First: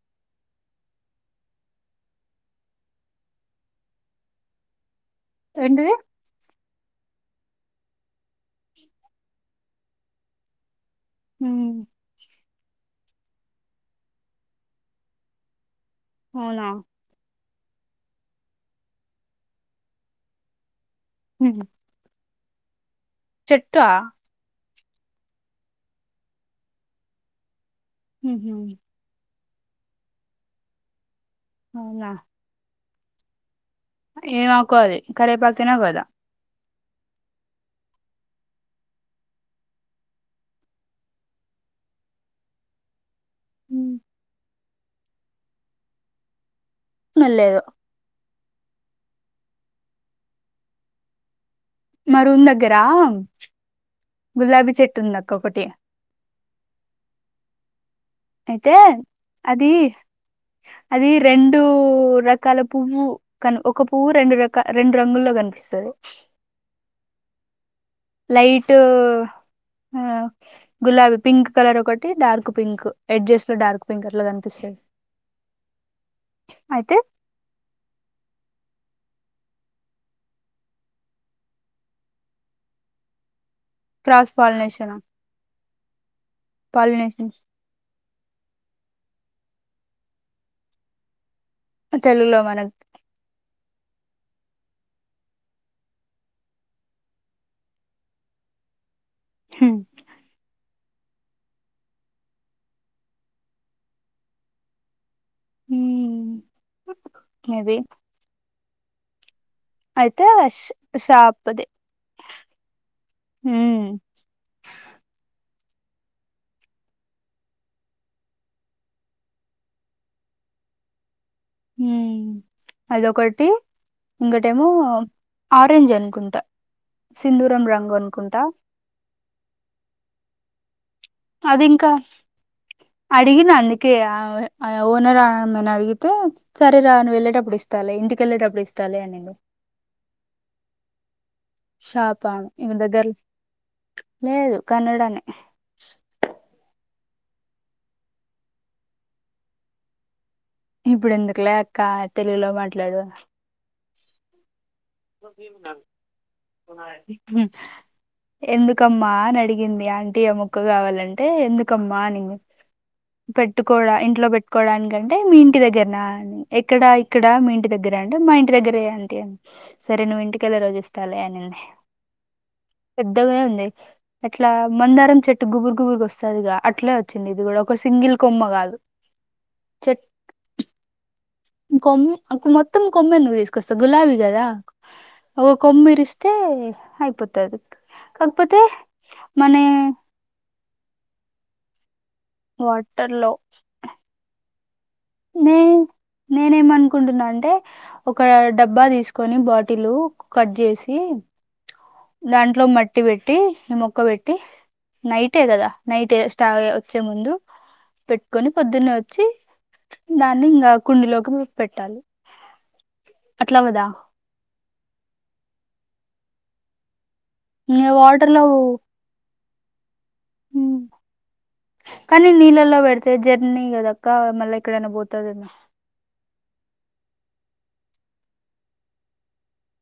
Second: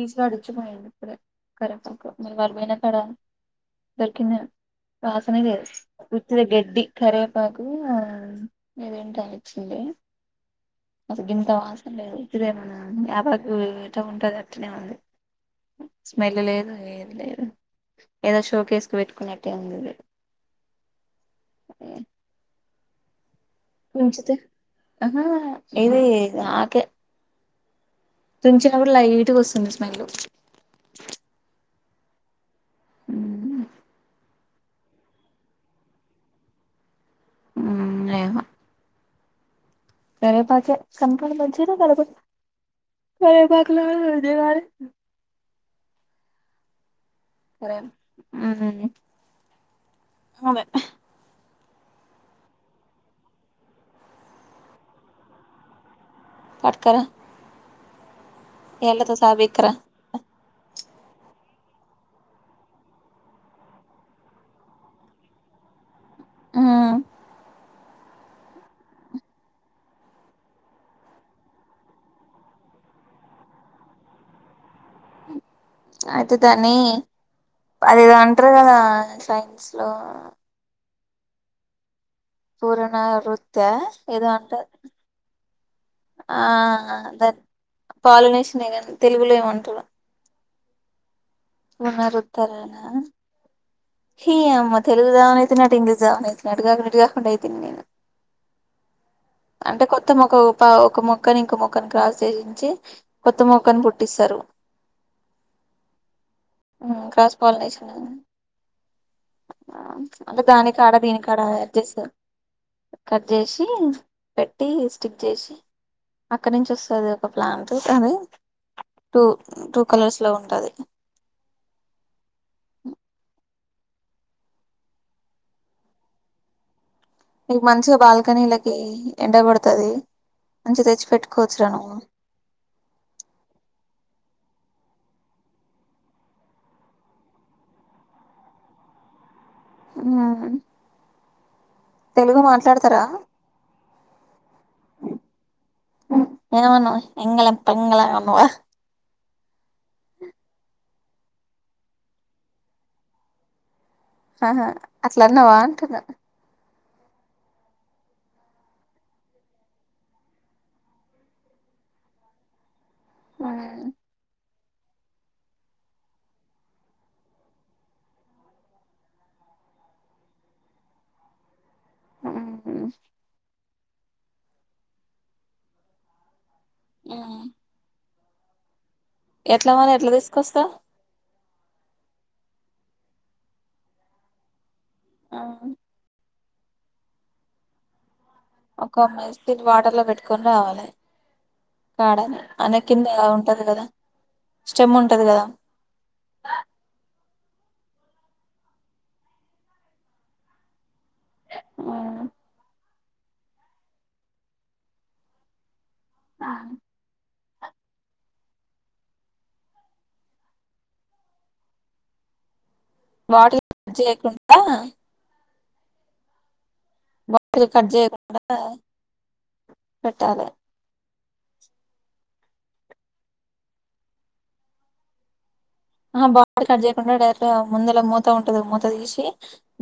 ఈస్గాడు వచ్చి పోయిండు ఇప్పుడే కారింపాకు మీర్గాడు పోయినాక అడా దొరికింది అను వాసనే లేదు ఏంటిది ఉత్తుదే గెడ్డి కరివే బాకు ఇదేంటాయనిచ్చిందే అసల్ గింత ఉమ్ వాసన్లేదు ఇదేమన్నా యాపాక్ [unintelligible] ఉంటాది ట్ ఏమన్నదీ స్మెల్ అవునా లేదు ఏద్లేదు ఏదో షో కేస్ కు పెట్టుకున్నట్టే ఉందిది ఉహు [unintelligible] చెట్టా అహా ఇది నాకే ఉహు తుంచినపుడు లైట్ గొస్ వుంది స్మెల్లు అవునా హ్మ్ ఏమాకో అది కరివేపాకేనా కాదా మ్మ్ ఏమో కరివేపాకే [unintelligible] కరివేపాక్ ఉమ్ లాగుంది మరి స్మెల్ లేదు కరే మ్మ్ హ్మ్ అదే మరూమ్ దగ్గరా గులాబీ చెట్టు ఉందక్క ఒకటి పట్క రా అయితే అది అది రెం డు రకాల పువ్వు కన్ ఒక పువ్వు రెండు రకా రెండు రంగుల్లో కనిపిస్సది ఆ లైట్ గులాబీ పింక్ కలర్ ఒకటి డార్క్ పింక్ ఎడ్జస్ లో డార్క్ పింక్ అట్లా కనిపిస్సది. అయితే దాన్ని అదేదో అంట్ర గదా సైన్స్లో పూరణ ఋత్ త్యా ఏదో క్రాస్ అంటా పాలినేషన్ ఆ పాలినేషన్ దర్ పాలనేషినే గాని తెలుగులో ఏమంట్రు తెలుగులో పునరుత్తరణ మనకి హీ యమ్మ తెలుగు జౌవనైత నట్ ఇంగ్లీష్ జవనైయి నట్ అటుగాకుం ఇటూగాకుండ అయితిని నేను అంటే కొత్తమొక ఒక ఒక మొక్కని ఇంక మొక్కను క్రాస్ చేయించి కొత్త మొక్కను పుట్టిస్సారు హ్మ్ మ్మ్ క్రాస్ మేబి పాలినేషన్ అయితే అంటే ష్ దాని కాడ దీని కాడ షాప్ది జేస్సర్ కట్ జేసి హ్మ్ పెట్టి స్టిక్ జేసి అక్కడి నుంచి వస్తది ఒక ప్లాంట్ అది టూ టూ కలర్స్ లో ఉంటది మ్మ్ అదొకటి ఇంగోటేమో ఆరెంజ్ అనుకుంటా మీకు సింధూరం రంగు మంచిగా అనుకుంటా బాల్కనీలకి ఎండ కొడుతది మంచిగ తెచ్చు అది ఇంకా అడిగిన అందు కే అవె అమె ఓనర్ ఆమెను అడిగితే సరే రాను వెళ్ళేటప్పుడు ఇస్తాలే ఇంటికెళ్ళేటప్పుడు ఇస్తాలే అనింది ఆ షాపా ఇంగ దగ్గర్ లో లేదు కన్నడనే ఎంగ్లం పెంగ్లం అన్నావా ఇప్పుడు ఎందుకులే అక్క తెలుగులో మాట్లాడు ఆహా అట్లా అన్నావా అంటున్నా ఎందుకమ్మా అని అడిగింది ఆంటీ ఆ మొక్క కావాలంటే ఎందుకమ్మా అనింది మ్మ్. పెట్టుకోడా ఇంట్లో పెట్ కోవడానికంటే మీ ఇంటి దగ్గర్నా అని ఎక్కడ ఇక్కడ మీ ఇంటి దగ్గర అంటే మా ఇంటి దగ్గరే ఆంటీ అని సరే నువ్వుంటికెళ్లే రోజు ఇస్తాలే అనింది మ్మ్. పేద్దగా ఉంది అట్లా మందారం చెట్టు గుబురు గుబుర్గా వస్తదిగా అట్లే వచ్చింది ఇది మ్మ్. కూడా ఒక సింగిల్ కొమ్మ కాదు ఎట్లా మరి ఎట్లా తీసుకొస్తావ్ కొమ్ అక్ మొత్తం కొమ్మ నువ్వు తీసుకొస్తావ్ గులాబీ కదా మ్మ్. ఒకొమ్మరిస్త్ ఐతే అయిపోతది కాకపోతే ఒక మన మేస్త్రి వాటర్ లో పెట్టుకొని రావాలి కాడని అన కింద వాటర్ లో ఉంటది కదా స్టెమ్ ఉంటది కదా నే నేనేమనుకుంటున్నాండి అంటే ఒక డబ్బా తీసుకొని బాటిల్ కట్ చేసి మ్మ్. దాంట్లో మట్టి కట్టి పెట్టి ఈ మొక్క పెట్టి నైటే కదా నైట్ స్టా వచ్చే ముందు పెట్టుకొని పొద్దున్న వచ్చి దాన్ని ఇంకా కుండలోకి మ పెట్టాలి వాటి అట్లా కదా చేయకుండా బాటిల్ వాటర్లో పెట్టాల ఉమ్. కానీ నీళ్లెలా పెడితే జర్నీ కదాకా మళ్ళా ఇక్కడనా పోతుదమ బా కట్ చేయకుండా డైరెక్ట్ ముందులా మూత ఉంటది మూత తీసి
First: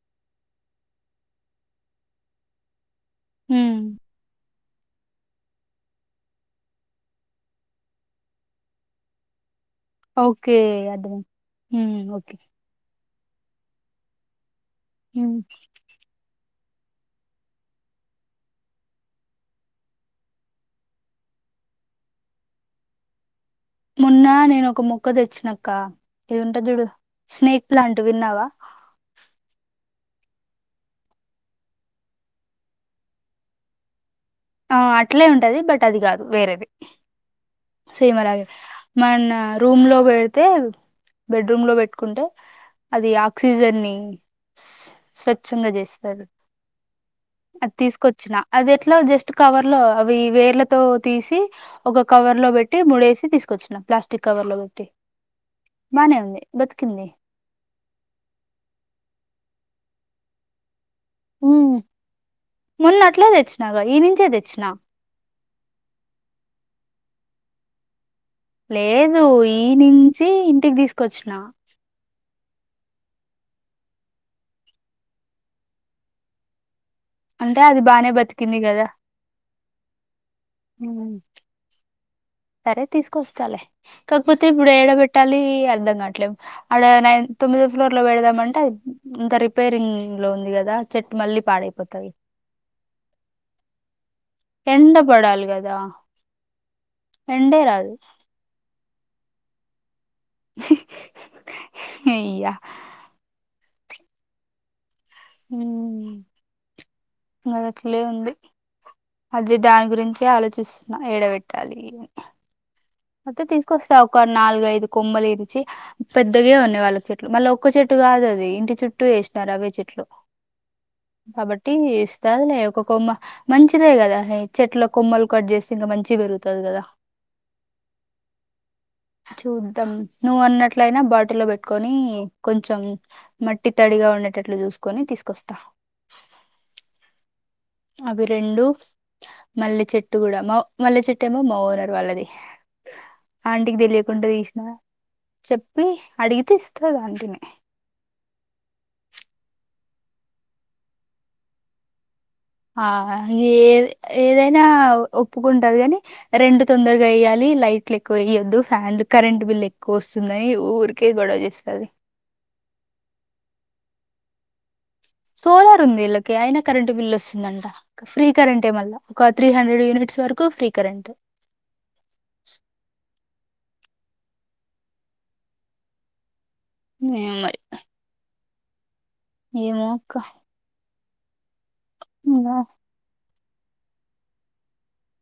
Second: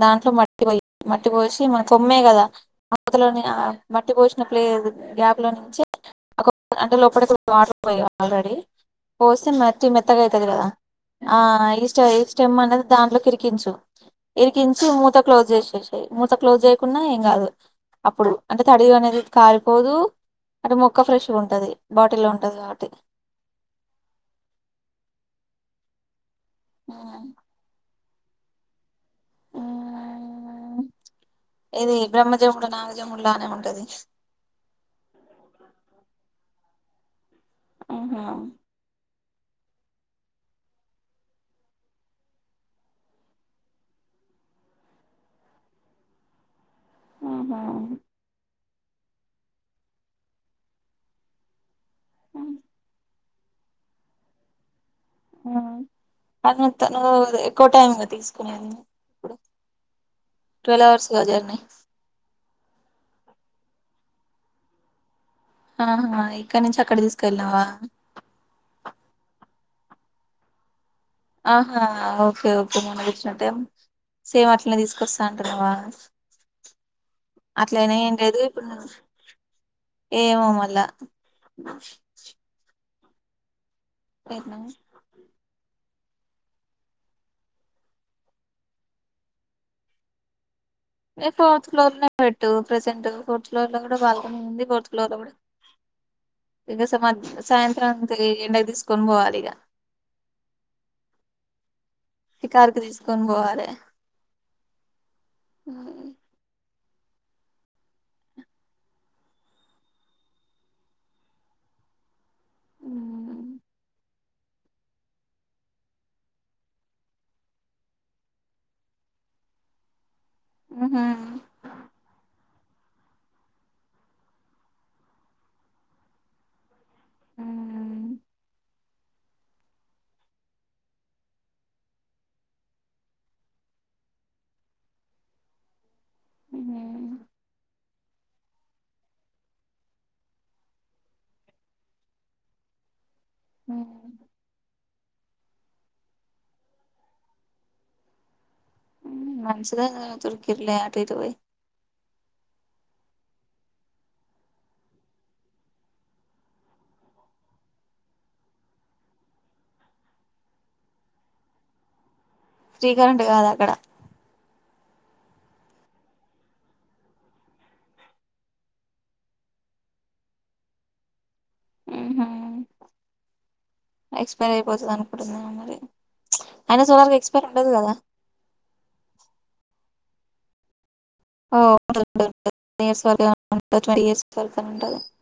దాంట్లో మట్టి పో మట్టి పోసి మన కొమ్మే కదా అతలోని ఉమ్, మట్టి పోసిన ప్లేదు గ్యాప్లో నుంచి ఒక గంట లోపటి ఆడర్ పో ఆల్రెడీ పోసి మ మ్ ఎత్తగా అయిది ఓకే కదా అర్థం ఆ ఉమ్, ఇష్ట ఓకే ఇష్టమ్మన దాంట్లోకిిరికించు కించి మూత ఉమ్. క్లోజ్ చేసేసియి మూత క్లోజ్ చేయ కున్నా ఏం కాదు అప్పుడు అంటే తడివి అనేది కాలిపోదు అంటే మొక్క ఫ్రెష్గా ఉంటది బాటిల్లో ఉంటది కాబటి మన్న నేను ఒక మొక్క తెచ్చినక్క ఏ ఉంటాంది చూడు స్నేక్ లాంటి విన్నావా ఆ ఇది బ్రహ్మజముడు నాగజమ్ముడులానే ఉంటది ఆ అట్లే ఉంటది బట్ అది కాదు వేరేది ఆహా సేమలాగే మొన్న రూమ్ లో పెడితే బెడ్రూమ్ లో పెట్టుకుంటే అది ఆక్సిజన్ని స్వచ్ఛంగా చేస్తారు ఆహా అది తీసుకొచ్చిన అది ఎట్లా జస్ట్ కవర్ లో అవి వేర్లతో తీసి ఒక కవర్ లో పెట్టి ముడేసి తీసుకొచ్చినం ప్లాస్టిక్ కవర్ లో పెట్టి బానే ఉంది అ తను బతికింది ఎక్కువ టైముగా తీసుకునేది ఇప్పుడు ట్వల్వ్ అవర్స్ జారుని ఉమ్, మొన్న అట్లే తెచ్చినాక ఈ నుంచే తెచ్చినా ఆహాహా ఇక్కడ నుంచి అక్కడ తీసుకెల్న్నావా లేదు ఈ నుంచి ఇంటికి తీస్ ఆహా ఒక్ ఓకే ఓకే మొన్న తేచ్చినట్టే సేమ్ అట్లనే తీసుకొస్తా అంటున్నావా అంటే అది అట్లయినా బానే ఏం లేదు బతికింది ఇప్పుడు కదా ఏమో మళ్ళా అరే తీసుకొస్తలే కక్పోతే ఇప్పుడు ఎడబెట్టాలి అర్దంగా పెట్లేవ్ ఆడా నైన్త్ తొమ్మిదో ఫ్లోర్ లో పెడదామంటే అద్ ఇంకా రిపేరింగ్ లో ఉంది కదా చెట్టు ఏ మళ్ళీ ఫోర్త్ ఫ్లోర్ లో పాడైపోతది పెట్టు ప్రెజెంట్ ఫోర్త్ ఫ్లోర్ లో కూడా బాగ్ కొంతమంది ఫోర్త్ ఎండ ఫ్లోర్లో కూడా పడాలి కదా [unintelligible] ఎండే రాదు సాయంత్రం తెలి ఈ ఎండ తీస్క్ కొన్బోవలిగా అయ్యా షికార్కి తీసుకొని పోవాలే హ్మ్ మొదట్లో ఉంది అది దాని గురించే ఆలోచిస్తున్నా ఎడబెట్టాలి అని అయితే తీసుకొస్తా ఒక నాలుగైదు కొమ్మలు ఇరిచి పెద్దగే ఉన్నాయి వాళ్ళ చెట్లు మళ్ళీ ఒక్క చెట్టు కాదు అది ఇంటి చుట్టూ వేసినారు అవే చెట్లు ఉహు. కాబట్టి ఇస్తాద్లే కొమ్మ మంచిదే కదా చెట్ల కొమ్మలు కట్ చేసి ఇంకా మంచి గా పెరుగుతది కదా ఉ చూద్దాం నువ్వు అన్నట్లయినా బాటిల్లో పెట్టుకొని కొంచెం మట్టి తడిగా ఉండేటట్లు చూసుకొని తీసుకొస్త ఉమ్ అవి రెండు మల్లె చెట్టు కూడా మ మల్లె చెట్టు ఏమో మ ఓనర్ వాళ్ళది ఆంటికి తెలియకుండా తీసిన చెప్పి అడిగితే ఇస్తా దాంటిని మనసుద తుడుకర్లే ఆటరు పోయి ఆ ఏ ఏదైనా ఒప్పుకుంటంది కానీ రెండు తొందరగా వేయ్యాలి లైట్లు ఎక్కువ వేయొద్దు ఫ్యాన్లు కరెంట్ బిల్ ఎక్కువ వస్తుందని ఊరికే గొడవ చేస్తుంది ఫ్రీ కరెంట్ కాదు అక్కడ సోలార్ ఉంది వీళ్ళకి అయినా కరెంట్ బిల్ వస్తుందంట ఫ్రీ కరెంటే మళ్ళా ఒక త్రీ హండ్రెడ్ యూనిట్స్ వరకు ఫ్రీ కరెంట్ ఉహు. ఎక్స్పైర్ అయిపోతుంది అనుకుంటుంది ఏమో మరి అయినా సోలార్ కి ఏమో ఎక్స్పైర్ మరి ఉండదు కదా ఏమో అక్క ఓ [unintelligible] ఇంగా ట్వంటీ ఇయర్స్ వర్తని ఉంటదు [unintelligible]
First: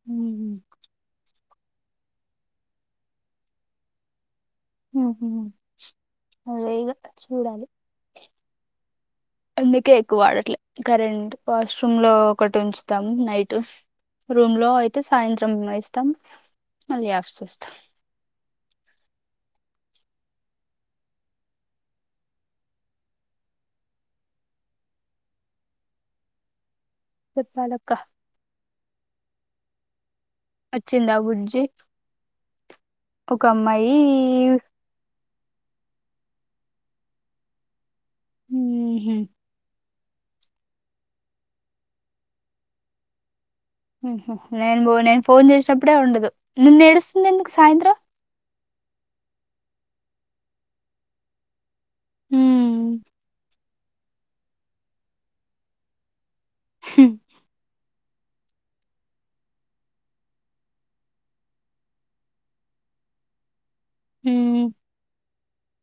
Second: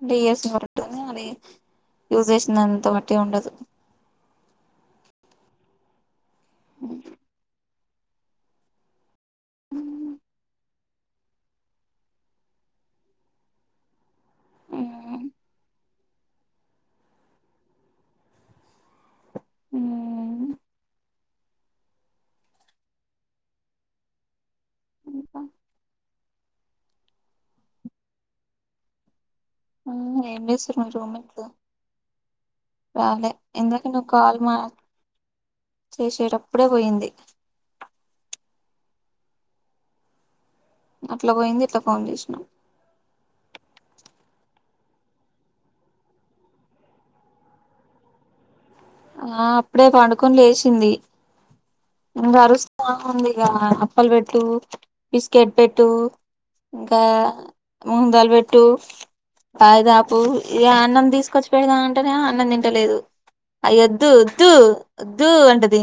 స్ంది [inaudible] యూస్ చేసినంత మాటే ఉండదు హు హు అదేదో ఉమ్. చూడాలి అందుకే ఎక్కువ వాడట్లే కరెంట్ వాష్ రూమ్ లో ఒకటి ఉంచుతాం నైట్ రూమ్ లో అయితే సాయంత్రం ఎస్ త్తం మళ్ళీ ఆఫ్ చేస్తాం హ్మ్ ఇంకా చెప్పాలక్క మ్మ్ ఏ అచ్చిందాబుజ్జి రాలే ఇందాక నే కాల్ మ చేసేటప్పుడే పోయింది మ్మ్ హ్మ్ అట్లా పోయింది ఇట్లా ఫోన్ జేసినావ్ మ్మ్ హ్మ్ నేను బో నేను ఫోన్ చేసినప్పుడే ఉండదు నిన్న ఏడుస్తుంది ఎందుకు సాయంత్రం ఆ అప్పుడే పండుకోని లేసింది ఇంగ అరుస్తా ఉమ్, ఉంది ఇగ అప్పల్ బెట్ టు బిస్కెట్ పెట్టు ఇంకా హుం, మూంగ్ దాల్ బె ట్టు పాయిదాపు ఇ అన్నం తీసుకొచ్చి పెడదాం అంటేనేమో అన్నం తింటలేదు అయ్యొద్దు వద్దు ఉమ్. వద్దు అంటది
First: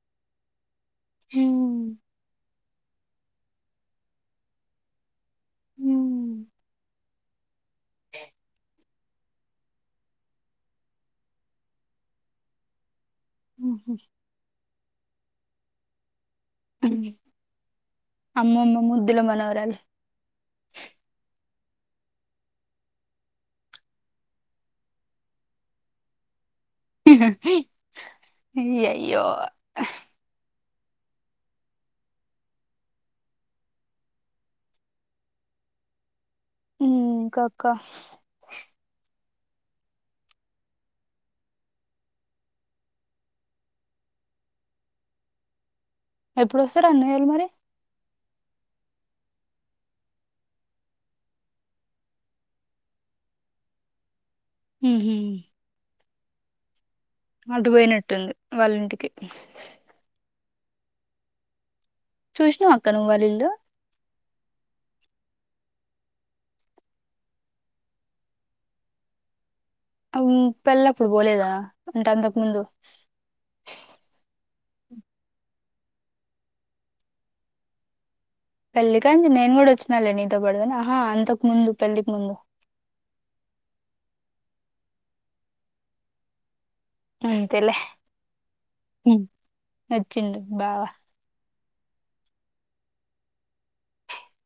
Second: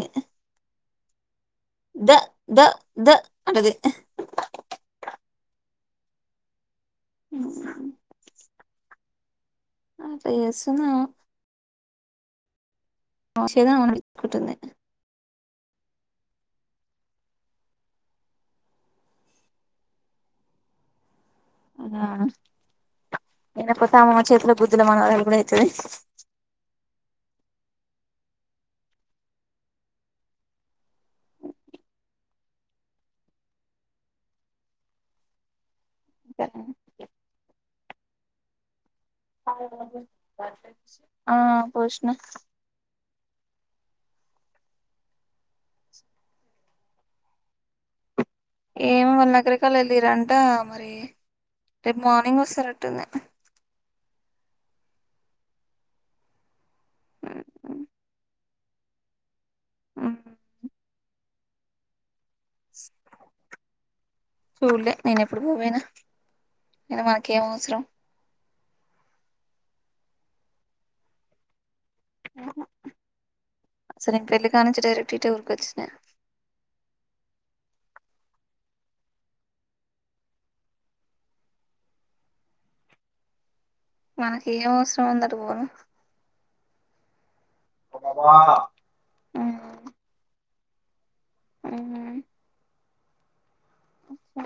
మ్ ద ద ద అంటది హ్మ్ మ్ అట్ల చేస్తుందేమో ేనుందే [inaudible] మ్ అమ్మమ్మ ముద్దుల మనవరాలు మ్ నేను కొత్తే అమ్మమ్మ చేతుల గుద్దుల మానవరాలు కూడా ఐతది హహహ అయ్యో మ్ కాక ఆ పోసిన ఎప్పుడు వస్తారు అన్నయ్యేలు మరి ఏమో వాళ్ళు నకిరేకల్ వెళ్ళిరంట మరి రేపు మార్నింగ్ వస్తారట్టుంది మ్ హు అటు పోయినట్టుంది వాళ్ళింటికి ఆ చూసిన అక్క నువ్్వళిల్లు చూడలే నేను ఎప్పుడు పోపోయినా న మనక ఏం అవసరం పెళ్ల్ళప్పుడు పోలేదా అంటే అంతకు ముందు కాని డైరెక్ట్ ఉరుకుచ్చినే పెళ్ళకిం నేను కూడా వచ్చినా లే నీతో పడుదను ఆహా అంతకు ముందు పెళ్ళికి ముందు మనకి ఏం అవసరం ఉందట పోను ఆ అంతేలే వచ్చిండు బావా అ అ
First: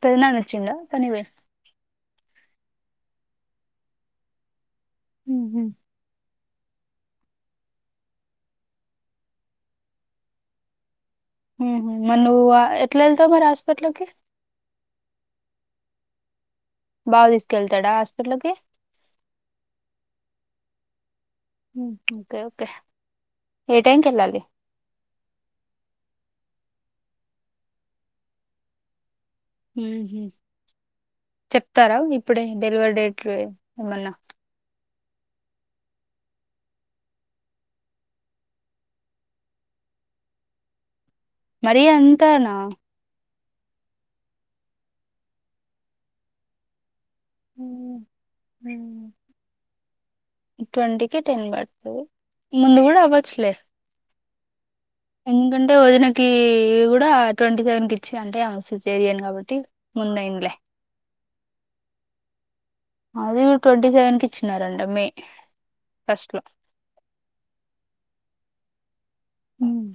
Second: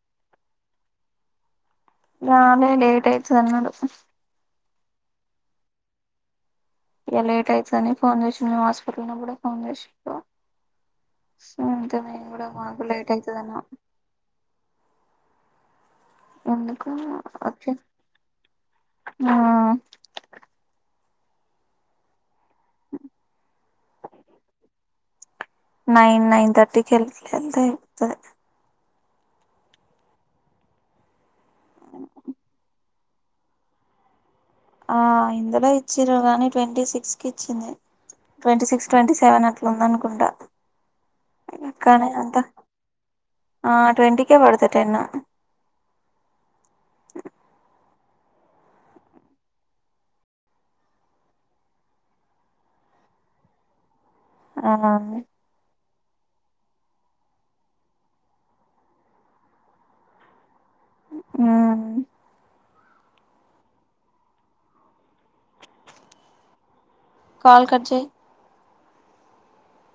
పెదనాన్న వచ్చిండా పనికి పోయి రాలే లేేట్ అయితుంది అన్నారు హ ఇక లేట్ అవుతుని ఫోన్ చేసిడు మేము హాస్పిటల్ లో కూడా ఫోన్ చేసిండు అంతే మన మేము నువు కూడా మాకు ఎట్ల లేట్ ఎల్తవ్ అయితది మరి అన్నాం హాస్పిట లోకి ఎందుకా బావ వచ్చే తీసుకెళ్తాడా హాస్పిటల్కి ఆ హ ఒకే ఒకే ఏ టైంకి వెళాలి నైన్ నైన్ థర్టీకిళ్లే అంతా ఇతుంది హ చెప్తారా ఇప్పుడే డెలివరీ డేట్లు ఏమన్నా ఇందులో ఇచ్చిర కానీ ట్వంటీ సిక్స్కి ఇచ్చింది ట్వంటీ సిక్స్ ట్వంటీ సెవెన్ అట్లా ఉంద అనుకుంటా మర కానీ అంతా అంత నా ఆ ట్వెంటకే పడుతు టెన్ ట్వంటీకి టెన్ పడుతది ముందు కూడా అవ్వచ్చలే ఎందుకంటే వదినక్ కి కూడా ట్వంటీ సెవెన్ క ఇచ్చి అంటే ఆమె సిస్సెరైన్ కాబట్టి ముందు అయిందిలే మ్మ్ అది కూడ ట్వంటీ సెవెన్కి ఇచ్చినరంటా మే ఫస్ట్లో కాల్ కట్ చేయి మ్మ్